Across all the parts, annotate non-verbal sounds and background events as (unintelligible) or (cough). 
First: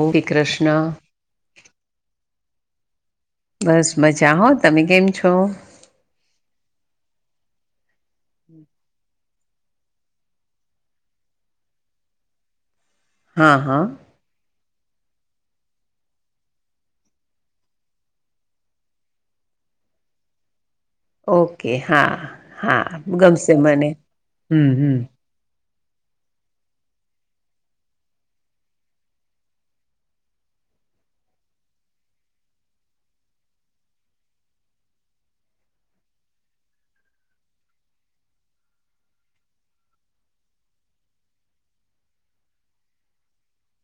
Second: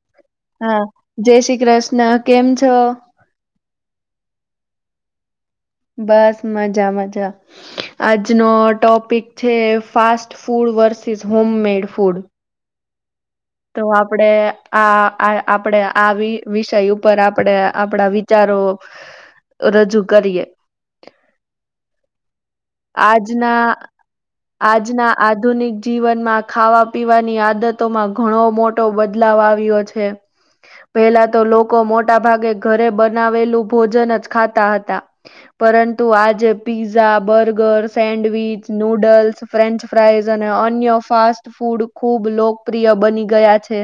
ઓ શ્રી હા કૃષ્ણ જય શ્રી કૃષ્ણ. કેમ છો? બસ મજા હો. તમે કેમ છો? બસ મજા-મજા. આજનો ટોપિક છે, fast food versus home made food હા હા તો આપડે. આ આપણે આ વિષય ઉપર આપણે આપણા વિચારો. રજૂ કરીએ. ઓકે હા. હા ગમશે આજના મને હમ હમ આજના આધુનિક. જીવનમાં ખાવા પીવાની આદતોમાં ઘણો મોટો બદલાવ આવ્યો છે. પેલા તો લોકો મોટા ભાગે ઘરે બનાવેલું ભોજન જ ખાતા હતા. પરંતુ આજે pizza burger sandwich noodles French fries અને અન્ય ફાસ્ટ ફૂડ ખૂબ લો. લોકપ્રિય બની ગયા છે.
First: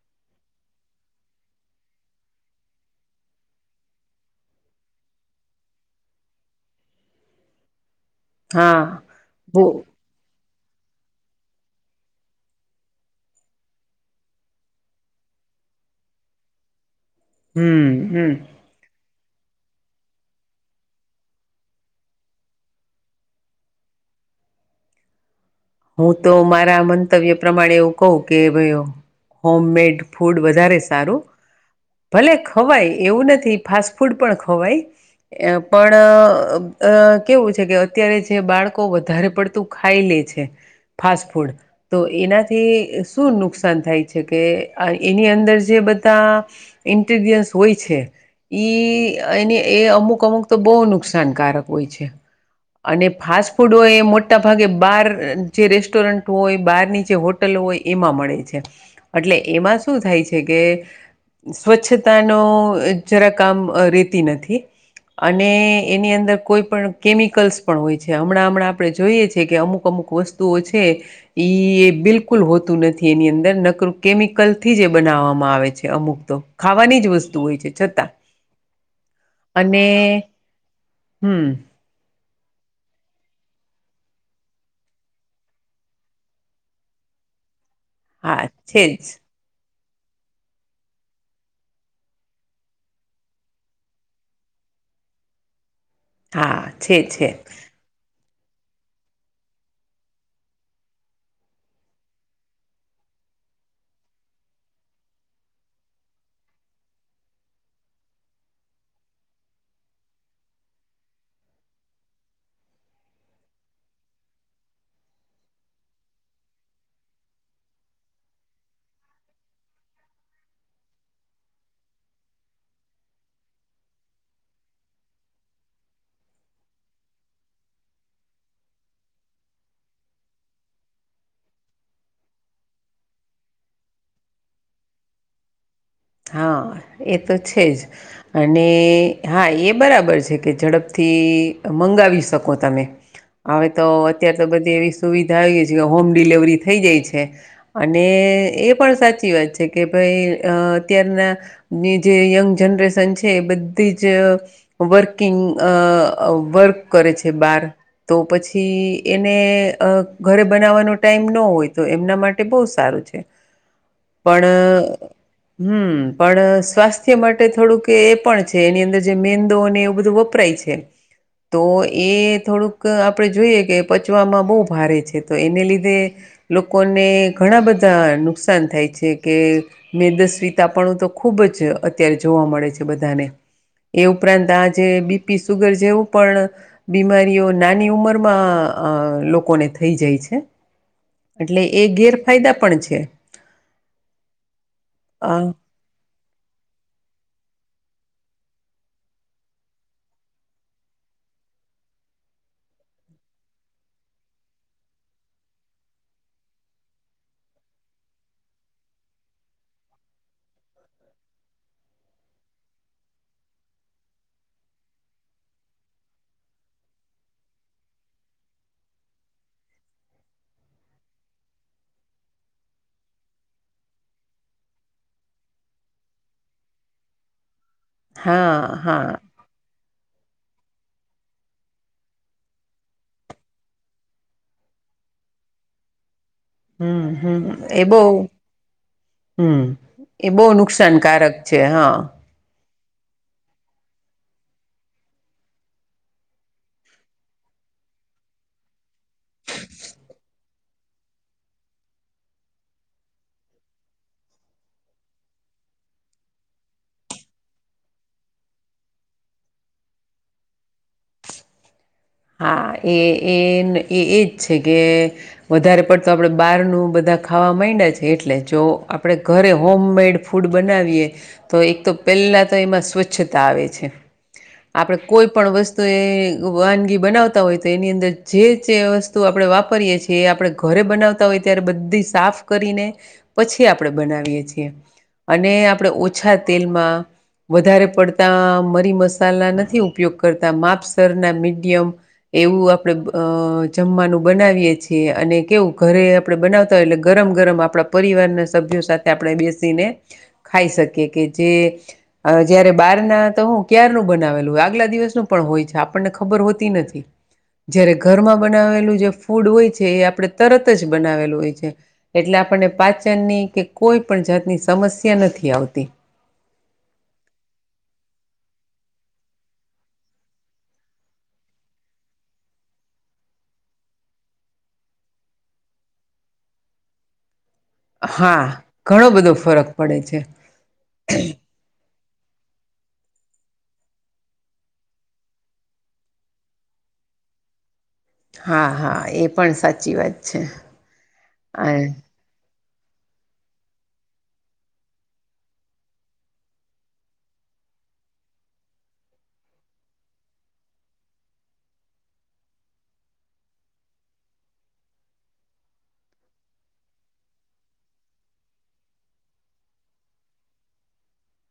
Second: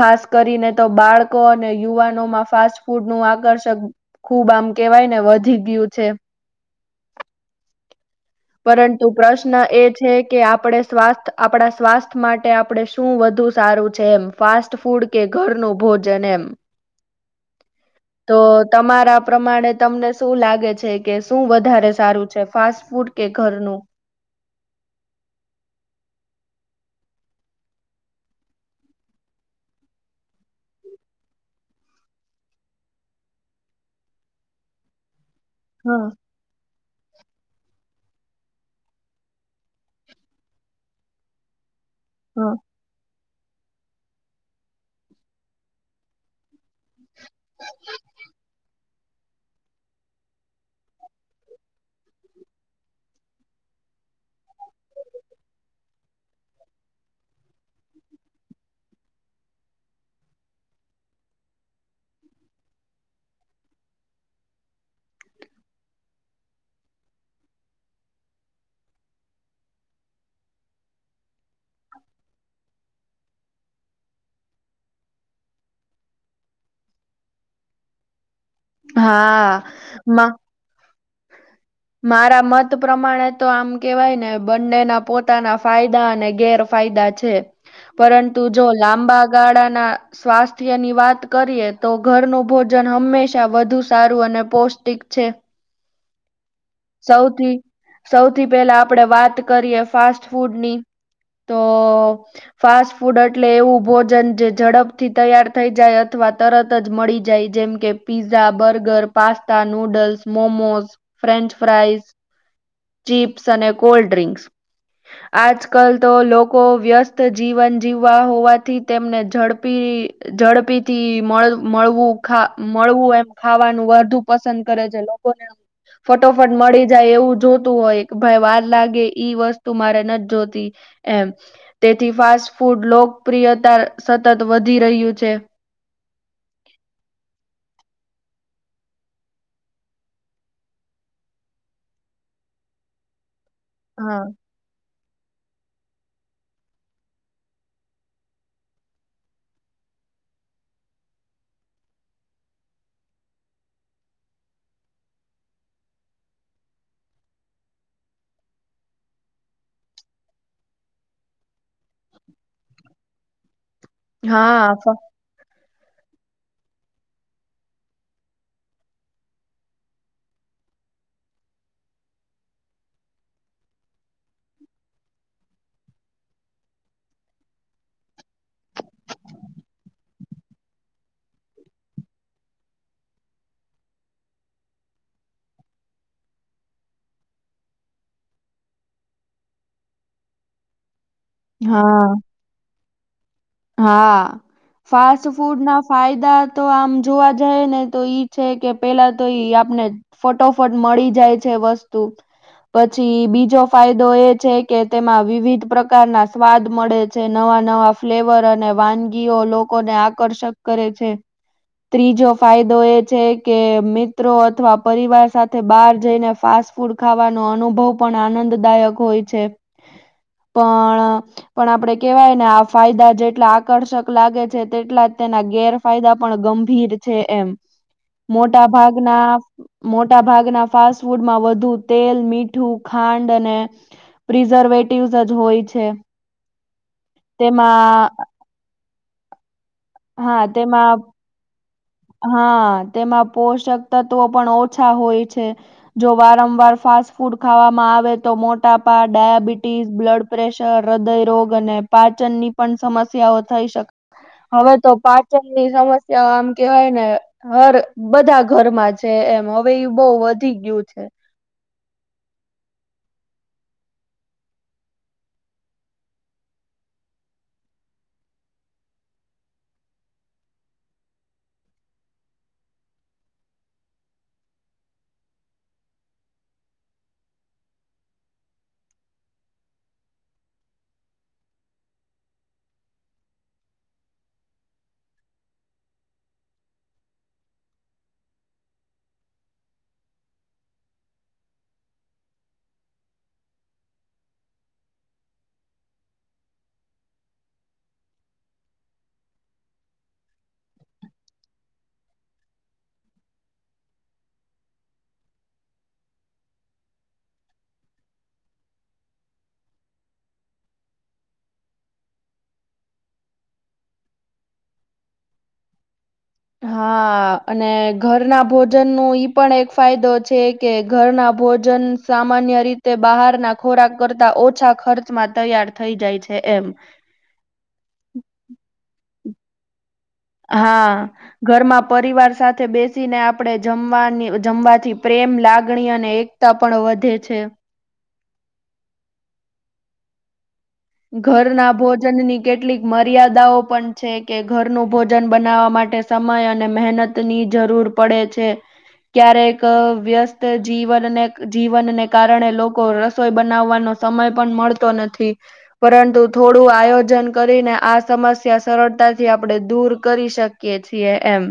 ખાસ કરીને તો બાળકો અને યુવાનોમાં ફાસ્ટ ફૂડ નું આકર્ષક. ખુબ આમ કેવાય ને વધી ગયું છે. હા પરંતુ પ્રશ્ન બો એ છે કે આપ. આપ સ્ આપણા સ્વાસ્થ્ય માટે આપણે શું વધુ સારું છે એમ ફાસ્ટ ફૂડ કે ઘરનું. ભોજન એમ હમ હમ તો તમારા. પ્રમાણે તમને શું લાગે છે કે શું વધારે સારું છે. ફાસ્ટ ફૂડ કે ઘરનું. હું તો મારા મંતવ્ય પ્રમાણે એવું કહ કે ભાઈ. હોમ મેડ ફૂડ વધારે સારું. ભલે ખવાય એવું નથી ફાસ્ટ ફૂડ પણ ખવાય. પણ. હા અ કેવું છે કે અત્યારે જે બાળકો વધારે પડતું ખાઈ લે છે. ફાસ્ટ ફૂડ તો હા. એનાથી. શું નુકસાન થાય છે કે એની અંદર જે બધા ઈન. ગ્રેડિઅંટ્સ હોય છે ઇ. એની એ અમુક અમુક તો બહુ નુકસાનકારક હોય છે. અને ફાસ્ટ ફૂડ એ મોટા ભાગે બાર. જે રેસ્ટોરન્ટ હોય બહારની જે હોટલો હોય એમાં મળે છે. એટલે એમાં શું થાય છે કે કે સ્વચ્છતા નો અહ જરાક આમ અહ રેતી નથી. અને એની અંદર કોઈ પણ કેમિકલ્સ પણ હોય છે. હમણાં હમણાં આપણે જોઈએ છીએ કે અમુક અમુક વસ તુઓ છે. ઇ એ બિલકુલ હોતું નથી એની અંદર નકર કેમિકલ થી જ બનાવા માં આવે છે અમુક તો. ખાવાની જ વસ્તુ હોય છે છતાં હા અને મા હમ મારા મત પ્રમાણે તો આમ કેવાય ને બંનેના પોતાના ફાયદા અને ગેરફાયદા છે હા પરંતુ જો છે જ લાંબા ગાળાના સ્વાસ્થ્ય ની વાત કરીએે તો ઘર ન ભોજન હંમેશા શા વધુ સારું અને પૌષ્ટિક છે. હા છે છે. સૌથી સૌથી પહેલા આપડણે વાત કરીએ ફાસ્ટ ફૂડની. તો ફાસ્ટ ફૂડ એટલે એવું ભોજન જે ઝડપથી તૈયાર થઈ જાય અથવા, તરત જ મળી જાય જેમ કે pizza burger pasta noodles momos French. Fries chips અને કોલ્ડ ડ્રિંક્સ. આજકાલ તો લોકો વ્યસ્ત જીવન જીવવા હોવાથી તેમને ઝડપી. ઝડપીથી મળ મળવું ખા મળવું એમ ખાવાનું વધુ પસંદ કરે. લોકોને ફટોફટ મળી જાય એવું જો. તુ હોય ભાઈ વાર લાગે ઈ વસ્તુ મારે નથી જોતી એમ તેથી ફાસ્ટ ફૂ. ફૂડ લોકપ્રિયતા સતત વધી રહ્યું છે. હા એ તો છે જ અને હા એ બરાબર છે કે ઝડપથી. મંગાવી શકો તમે હવે તો હા અત્યાર તો બધી એવી સુવિધા (unintelligible) જે હોમ ડિલેવરી થઈ જાય છે અને એ પણ સાચી વાત છે કે ભાઈ અહ અત્યારના ની જે યંગ જનરેશન છે એ બધીજ અહ વર્કિંગ અહ અહ અહ વર્ક કરે છે બાર. તો પછી એને અહ ઘરે બનાવાનો ટાઈમ નો હોય, તો એમના માટે બહ સારું છે. (unintelligible) પણ હા. ફ અહ હમ્મ પણ સ્વાસ્થ્ય માટે થોડુંક એ પણ છે એની અંદર જે મેંદોને એવું બધું વપરાય છે. તો એ થોડુંક આપણે જોઈએ કે પચવામાં બહુ ભારે છે તો એને લીધે લોકોને ઘણા બધા નુકસાન થાય છે કે મેદસ તીતાપણું તો ખુબજ અહ અત્યારે જોવા મળે છે બધાને. એ ઉપરાંત આ જે બીપી સુગર જેવું પણ બીમારીઓ નાની ઉંમરમાં અહ લોકોને થઈ જાય છે. હ (unintelligible) એટલે એ ગેરફાયદા પણ છે. હા, ફાસ્ટ અ ફૂડ ના ફાયદા તો આમ જોવા જાય ને તો ઈ છે કે પેલા તો ઈ આપને ફટોફટ મળી જાય છે વસ્તુ. પછી બીજો ફાયદો એ છે કે તેમાં વિવિધ પ્રકારના સ્વાદ મળે છે. ન વા નવા ફ્લેવર અને વાનગીઓ લોકોને આકર્ષક કરે છે. ત્રીજો ફાયદો એ છે કે મિત્રો અથવા પરિવાર સાથે બહાર જઈને ફા સ્ટ ફૂડ ખાવાનો અનુભવ પણ આનંદદાયક હોય છે. પણ પણ આપડે કેવાય ને આ ફાયદા જે એટલા આકર્ષક લાગે છે તેટલા જ તેના ગેરફાયદા પણ ગંભીર છે એમ. મોટા હા હા ભાગના મોટા ભાગના ફાસ્ટ ફૂડમાં વધુ તેલ મીઠું ખાંડ અને પ્રિઝર્વે ટીવઅજ હોય છે. હમ્મ હમ્મ. એ બહુ તેમાં હમ્મ એ હા બહુ તેમાં નુકસાનકારક છે હા હા. તેમાં પોષક તત્વો પણ ઓછા હોય છે. જો વારંવાર ફાસ્ટ ફૂડ ખાવામાં આવે તો મોટા પા ડાયાબિટીસ, બ્લડ પ્રેશર, હૃદયરોગ અને પાચનની પણ સમ સ્યાઓ થઈ શકે હવે સક. હવે તો પાચનની સમસ્યા આમ કેવાય ને હર બધા ઘરમાં છે એમ. હવે એ બહ વધી ગયું છે. હા, એ એન એ એજ છે કે વધારે પડતો આપડે બારનું બધા ખાવા મઈંડા એટલે. જો આપણેે ઘરે હોમ મેડ ફૂડ બનાવીએ તો એક તો પે પેલા તો એમાં સ્વચ્છતા આવે છે. આપડે કોઈ પણ વસ્તુ એ વાનગી બનાવતા હોય તો એની અંદર જે જે વસ્તુ આપણે વાપરીએ છીએ એ આપણે ઘરે બનાવતા હોય ત્યારે બધી સાફ કરીને પછી આપણે બનાવીએ છીએ. અને આપણે ઓછા તેલમાં વધારે પડતા મરી મસાલા નથી ઉપયોગ કરતા માપસરના મીડિયમ એવું આપડે અહ જમવાનું બનાવીએ છીએ અને કેવું ઘરે આપડે બનાવતા હોય ગરમ ગરમ આપણા પરિવારના સભ્યો સાથે આપણે બેસીને ખાઈ શકીએ કે જે અહ જયારે બાર ના તો હું ક્યારનું બનાવેલુંય આગલા દિવસનું પણ હોય છે આપણને ખબર હોતી નથ તી. જયારે ઘરમાં બનાવેલું જે ફૂડ હોય છે એ આપણે તરત જ બનાવેલું હોય છે એટલે આપણ પાચન ની કે કોઈ પણ જાતની સમસ્યા નથી આવતી. હા અને ઘરના ભોજન નું ઈ પણ એક ફાયદો છે કે ઘરના. આ ભોજન સામાન્ય રીતે બહારના ખોરાક કરતા ઓછા ખર્ચમાં તૈયાર થઈ જાય છે. એમ. હા ઘણો બધો ફરક. પડે છે. હા ઘરમાં. પરિવાર સાથે બેસીને આપણે જમવાની જમવાથી પ્રેમ લાગણી અને એકતા પણ. વધે છે. હા હા એ પણ સાચી વાત છે. ઘર ના અને ભોજન ની કેટલી. મર્યાદાઓ પણ છે કે ઘરનું ભોજન બનાવવા માટે સમય અને મહેનતની જરૂર. ર પડે છે. ક્યારેક વ્યસ્ત જીવનને જીવનને કારણે લોકો રસોઈ બનાવવાનો. સમય પણ મળતો નથી. પરંતુ થોડું આયોજન કરીને આ સમસ્યા સરળતાથી આપણે દૂર કરી શકીએ. છી એમ.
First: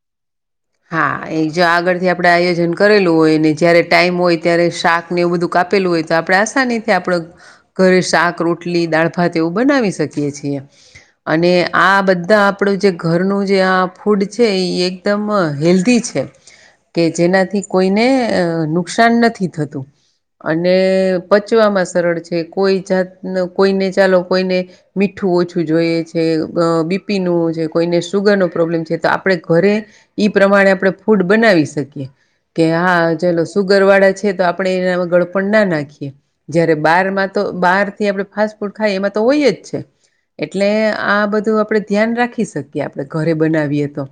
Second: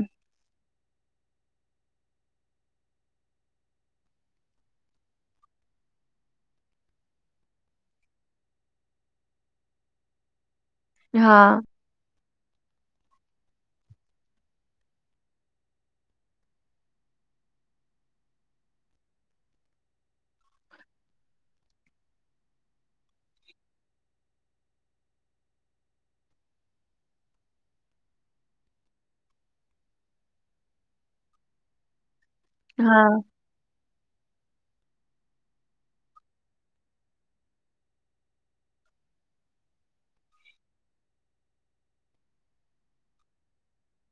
હા એ જો આગળ થી આપડે આયોજન કરેલું હોય ને જયારે ટાઈમ હોય ત્યારે શાક ને એવું બધું કા. આપેલું હોય તો આપણે આસાનીથી આપણે ઘરે શાક રોટલી દાળ ભાત એવું બનાવી શકીએ છીએ. હા અને આ બધા આપડું જે ઘરનું જે આ ફૂડ છે એકદમ. હેલ્ધી છે કે જેનાથી કોઈને નુકસાન નથી થતું. અને પચવામાં સરળ છે કોઈ જાત કોઈને ચાલો કોઈને મીઠું. આઠું ઓછું જોઈએ છે બીપી નું છે કોઈને સુુગર નો પ્રોબ્લેમ છે તો આપણેે ઘરે. ઈ પ્રમાણે આપણે ફૂડ બનાવી શકીએ કે હા ચલો સુગર વાળા છે જે આપણે ગળપણ ના નાખીએ જયારે બાર તો બારથી આપ ફાસ્ટ ફૂડ ખાય એમાં તો હોય જ છે. એટલે આ બધું આપડે ધ્યાન રાખી શકીએ આપણે ઘરે બનાવીએ તો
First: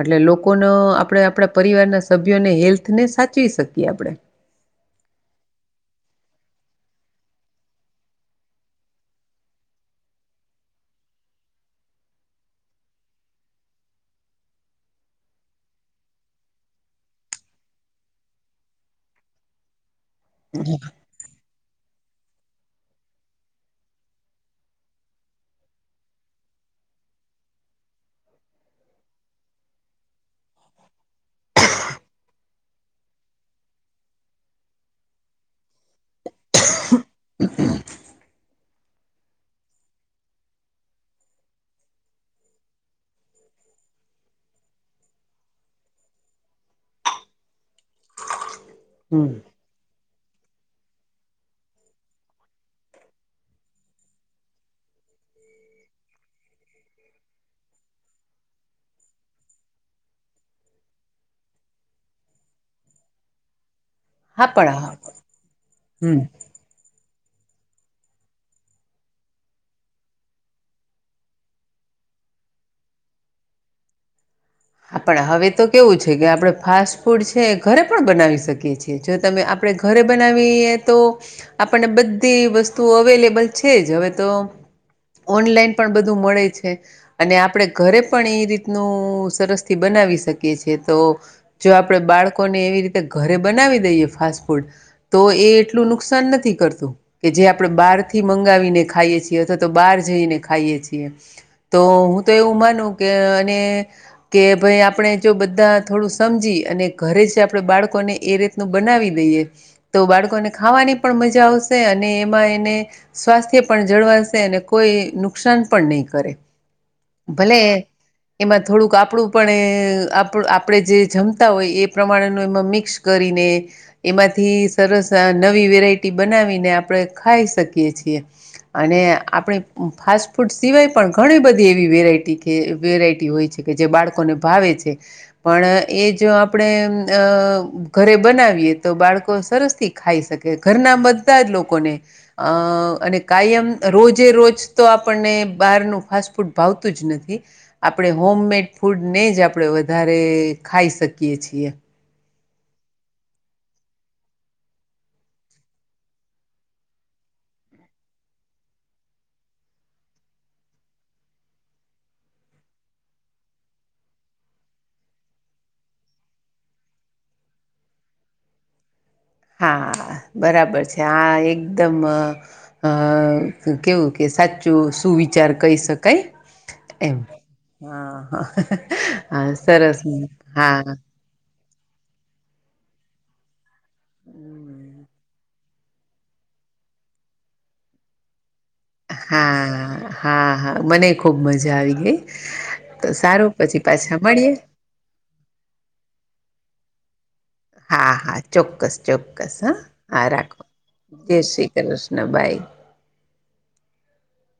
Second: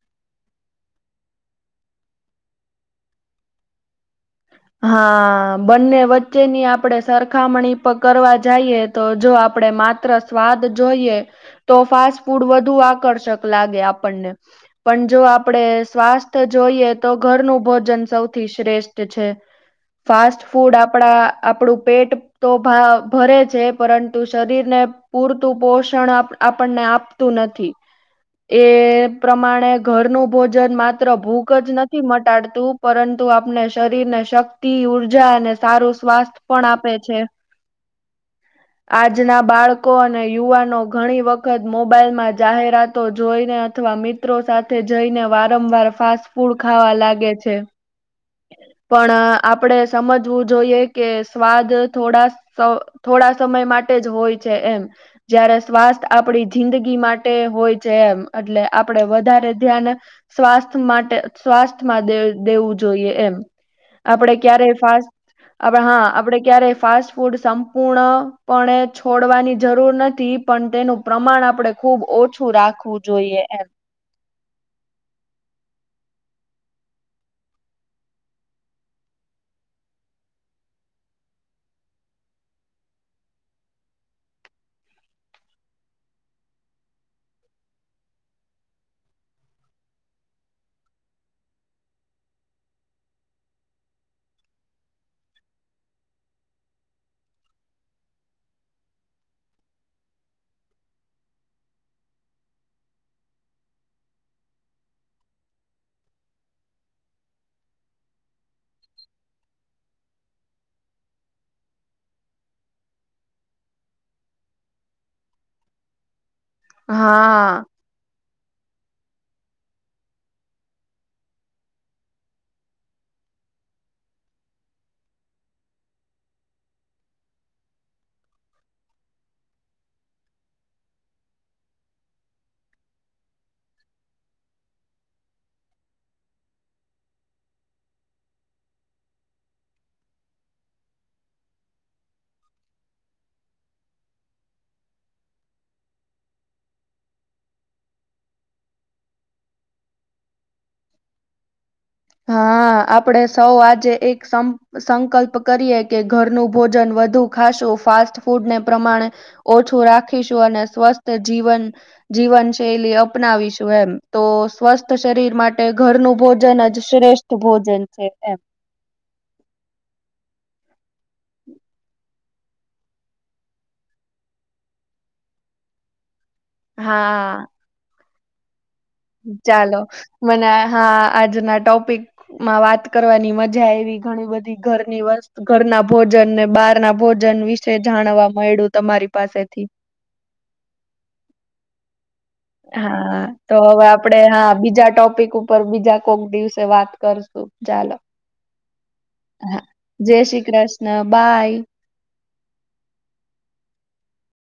એટલે લોકો લોકોનો આપણે આપણા પરિવારના સભ્યોને હેલ્થને સાચવી શકીએ આપણે. (inaudible) હા બંને વચ્ચે ની આપણેે સરખામણી પર કરવા જઈએ તો જો આપડે માત્ર સ્વાદ જોઈએ તો ફાસ્ટ ફૂડ વધુ આકર્ષક લાગે આપણને. પણ જો આપડે સ્વાસ્થ્ય જોઈએ તો ઘરનું ભોજન સૌથી શ્રેષ્ઠ જે છે ફાસ્ટ ફૂડ આપણા આપણું પેટ તો ભરે છે પરંતુ શરીરને પૂરતું પોષણ આપણને આપતું નથી. એ પ્રમાણે ઘરનું ભોજન માત્ર ભૂખ જ નથી મટાડતું પરંતુ આપણે શરીર ને શક્તિ ઉર્જા અને સારું સ્વાસ્થ પણ આપે છે. (inaudible) આજના બાળકો અને યુવાનો ઘણી વખત મોબાઈલ માં જાહેરાતો જોઈને અથવા મિત્રો સાથે જઈને વારંવાર ફાસ્ટ ફૂડ ખાવા લાગે છે. હમ પણ આપડે સમજવું જોઈએ કે સ્વાદ થોડા થોડા સમય માટે જ હોય છે એમ. જયારે સ્વાસ્થ આપડી જિંદગી માટે હોય છે એમ એટલે આપડે વધારે ધ્યાન સ્વાસ્થ માટે સ્વાસ્થ્યમાં દેવું જોઈએ. જોઈએ એમ આપડે હા ક્યારે પણ હા ફાસ્ટ હા હમ આપડે ક્યારે ફાસ્ટ ફૂડ સંપૂર્ણપણે છોડવાની જરૂર નથી પણ તેનું પ્રમાણ આપણે ખૂબ ઓ ઓછું રાખવું જોઈએ એમ. આપણે હવે તો કેવું છે કે આપણે ફાસ્ટ ફૂડ છે એ ઘરે પણ બનાવી શકીએ છીએ જો તમે આપણે આપણે ઘરે બનાવીએ તો આપણને બધી વસ્તુઓ અવેલેબલ છે જ હવે તો ઓનલાઈન પણ બધું મળે છે અને આપણે ઘરે પણ એ રીતનું સરસ બનાવી શકીએ છીએ તો જો આપડણે બાળકોને એવી રીતે ઘરે બનાવી દઈએ ફાસ્ટ ફૂડ તો એ એટલું નુકસાન નથી કરતું કે જે આપણે બહાર થી મંગાવીને ખાઈએ છીએ અથવા તો તો બહાર જઈને ખાઈએ છીએ તો હું તો એવું માનું કે અને કે ભાઈ આપણે જો બધા થોડું સમજી અને ઘરે જ આપણે બાળકોને એ રીતનું બનાવી દઈએ તો બાળકોને ખાવાની પણ મજા આવશે અને એમાં એને સ્વાસ્થ્ય પણ જળવા શે એને કોઈ નુકસાન પણ નહીં કરે. ભલે હા. એમાં થોડુંક આપ આપણું પણ આપણે જે જમતા હોય એ પ્રમાણેનું એમાં મિક્સ કરીને એમાંથી સરસ નવી વેરાયટી બનાવીને આપણે ખાઈ શકીએ છીએ. અને આપણે ફાસ્ટ ફૂડ સિવાય પણ ઘણી બધી એવી વેરાયટી કે વેરાયટી હોય છે. કે જે બાળકોને ભાવે છે પણ એ જો આપણે અ ઘરે બનાવીએ તો બાળકો સરસ થી ખાઈ શકે ઘરના બધા જ લોકોને અ અને કાયમ રોજે રોજ તો આપણને બહારનું ફાસ્ટ ફૂડ ભાવતું જ નથી આપણે હોમમેડ ફૂડ ને જ આપણે વધારે ખાઈ શકીએ છીએ. હા આપડે સૌ આજે એક સંક સંકલ્પ કરીએ કે ઘરનું ભોજન વધુ ખાશું ફાસ્ટ ફૂડને પ્રમાણે ઓછું રાખીશું અને સ્વસ્થ જીવન જીવન શૈલી અપનાવીશું એમ તો સ્વસ્થ શરીર માટે ઘરનું ભોજન જ શ્રેષ્ઠ ભોજન છે એમ. હા બરાબર છે આ એકદમ અ અ કેવું કે સાચું સુવિચાર કહી શકાય એમ હા. હ-હ. ચાલો મને હા આજના ટોપિક માં વાત કરવાની મજા આવી ઘણી બધી ઘરની વસ્તુ ઘરના ભોજન ને બહાર ના ભોજન વિશે જાણવા મળ્યું. હા હા હા મને ખુબ મજા આવી ગઈ. હા સારું તો પછી હવે પાછા આપડે મળીએ. હા બીજા ટોપિક ઉપર બીજા કોક દિવસે વાત. કરશું. ચાલો. હા હા ચોક્કસ ચોક્કસ હા જય હા શ્રી રાખો. કૃષ્ણ જય બાય. શ્રી કૃષ્ણ ભાઈ.